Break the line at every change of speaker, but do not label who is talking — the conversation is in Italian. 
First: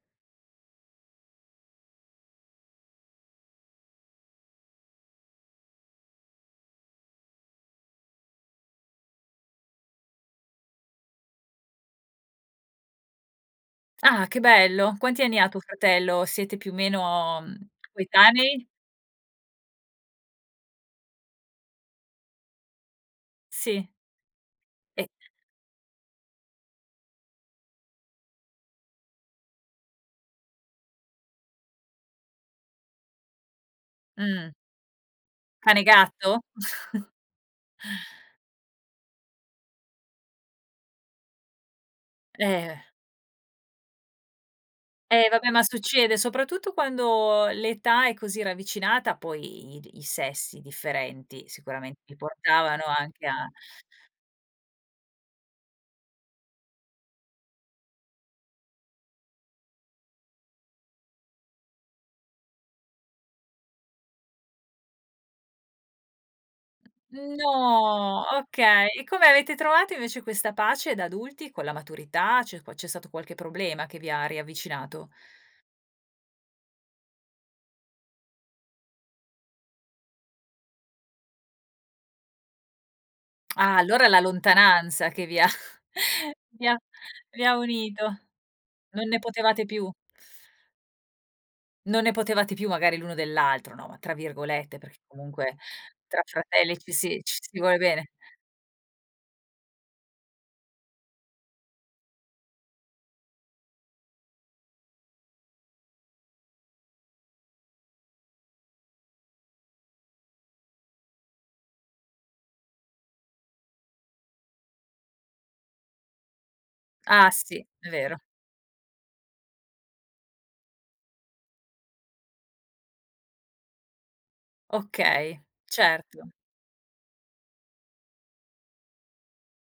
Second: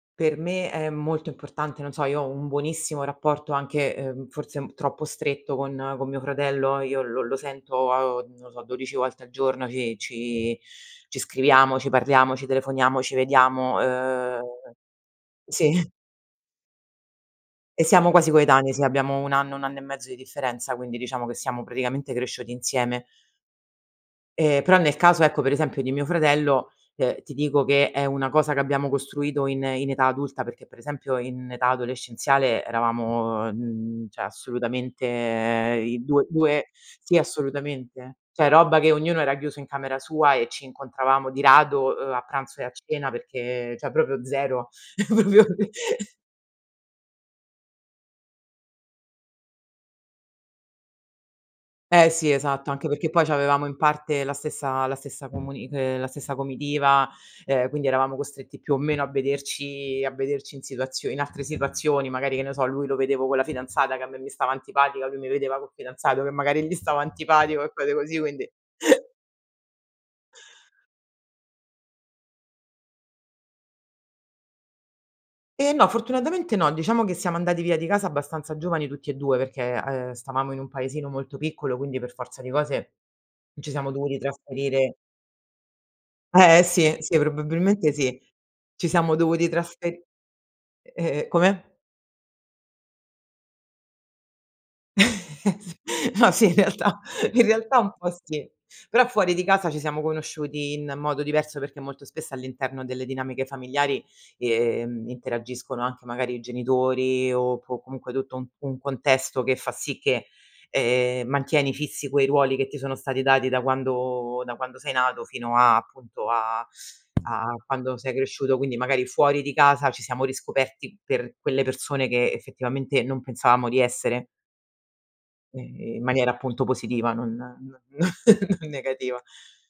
Per me è molto importante. Non so, io ho un buonissimo rapporto anche, uhm, forse un troppo stretto con con mio fratello, io lo lo sento, uhm, non lo so, 12 volte al giorno ci ci ci scriviamo, ci parliamo, ci telefoniamo, ci vediamo,
Ah, che
uhm,
bello! Quanti anni ha tuo
sì.
fratello? Siete più o meno, mhmm,
E siamo quasi
coetanei?
coetanei, sì. Abbiamo 1 anno, 1 anno e mezzo di differenza, quindi diciamo che siamo praticamente cresciuti insieme.
Sì.
Ehm, però nel
E
caso, ecco, per esempio, di mio fratello, ehm, ti dico che è una cosa, che abbiamo costruito in in età adulta, perché, per esempio, in età adolescenziale eravamo, uhm, mhmm, cioè,
Mh.
assolutamente,
Cane e
i 2-
gatto?
2 sì, assolutamente. Cioè robba, che ognuno era chiuso in camera sua e ci incontravamo di rado, uhm, a pranzo e a
Eh.
cena, perché cioè proprio 0,
Eh,
proprio.
vabbè, ma succede, soprattutto quando l'età è così ravvicinata, poi i di i sessi differenti, sicuramente
Eh,
ti
sì, esatto.
portavano
Anche perché, poi
anche a
c'avevamo in parte la stessa la stessa comuni uhm, la stessa comitiva, uhm, quindi eravamo costretti più o meno a vederci a vederci in situazio in altre situazioni, magari che ne so, lui lo vedevo con la fidanzata, che a me mi stava antipatica, lui mi vedeva col fidanzato, che magari gli stava antipatico e cose così,
No,
quindi.
okay. E come avete trovato invece, questa pace da adulti, con la maturità? C'è qua c'è stato qualche problema, che vi ha riavvicinato?
Eh, no, fortunatamente, no. Diciamo che siamo andati via di casa, abbastanza giovani tutti e 2, perché, uhm, stavamo in un paesino molto piccolo, quindi per forza di cose, ci
Ah,
siamo
allora,
dovuti
la
trasferire.
lontananza che vi ha
Eh,
vi ha
sì, sì,
vi ha
probabilmente,
unito.
sì. Ci
Non
siamo
ne
dovuti
potevate
trasfe
più.
e e e come?
"Non ne potevate più magari l'uno dell'altro", no, ma tra virgolette, perché comunque tra
No, sì, in
fratelli, ci
realtà
si ci
in
si vuole
realtà, un
bene.
po' sì. Però, fuori di casa, ci siamo conosciuti in modo diverso, perché molto spesso, all'interno delle dinamiche familiari, ehm, interagiscono anche magari i genitori o po comunque, tutto un un contesto che fa sì che, ehm, mantieni fissi quei ruoli, che ti sono stati dati, da quando da quando sei nato, fino a, appunto, a
Ah.
a
Sì, è
quando sei
vero.
cresciuto, quindi magari fuori di casa, ci siamo riscoperti per quelle persone, che effettivamente non pensavamo di essere.
Okay,
Ehm, in maniera
certo.
appunto positiva, non n n non negativa.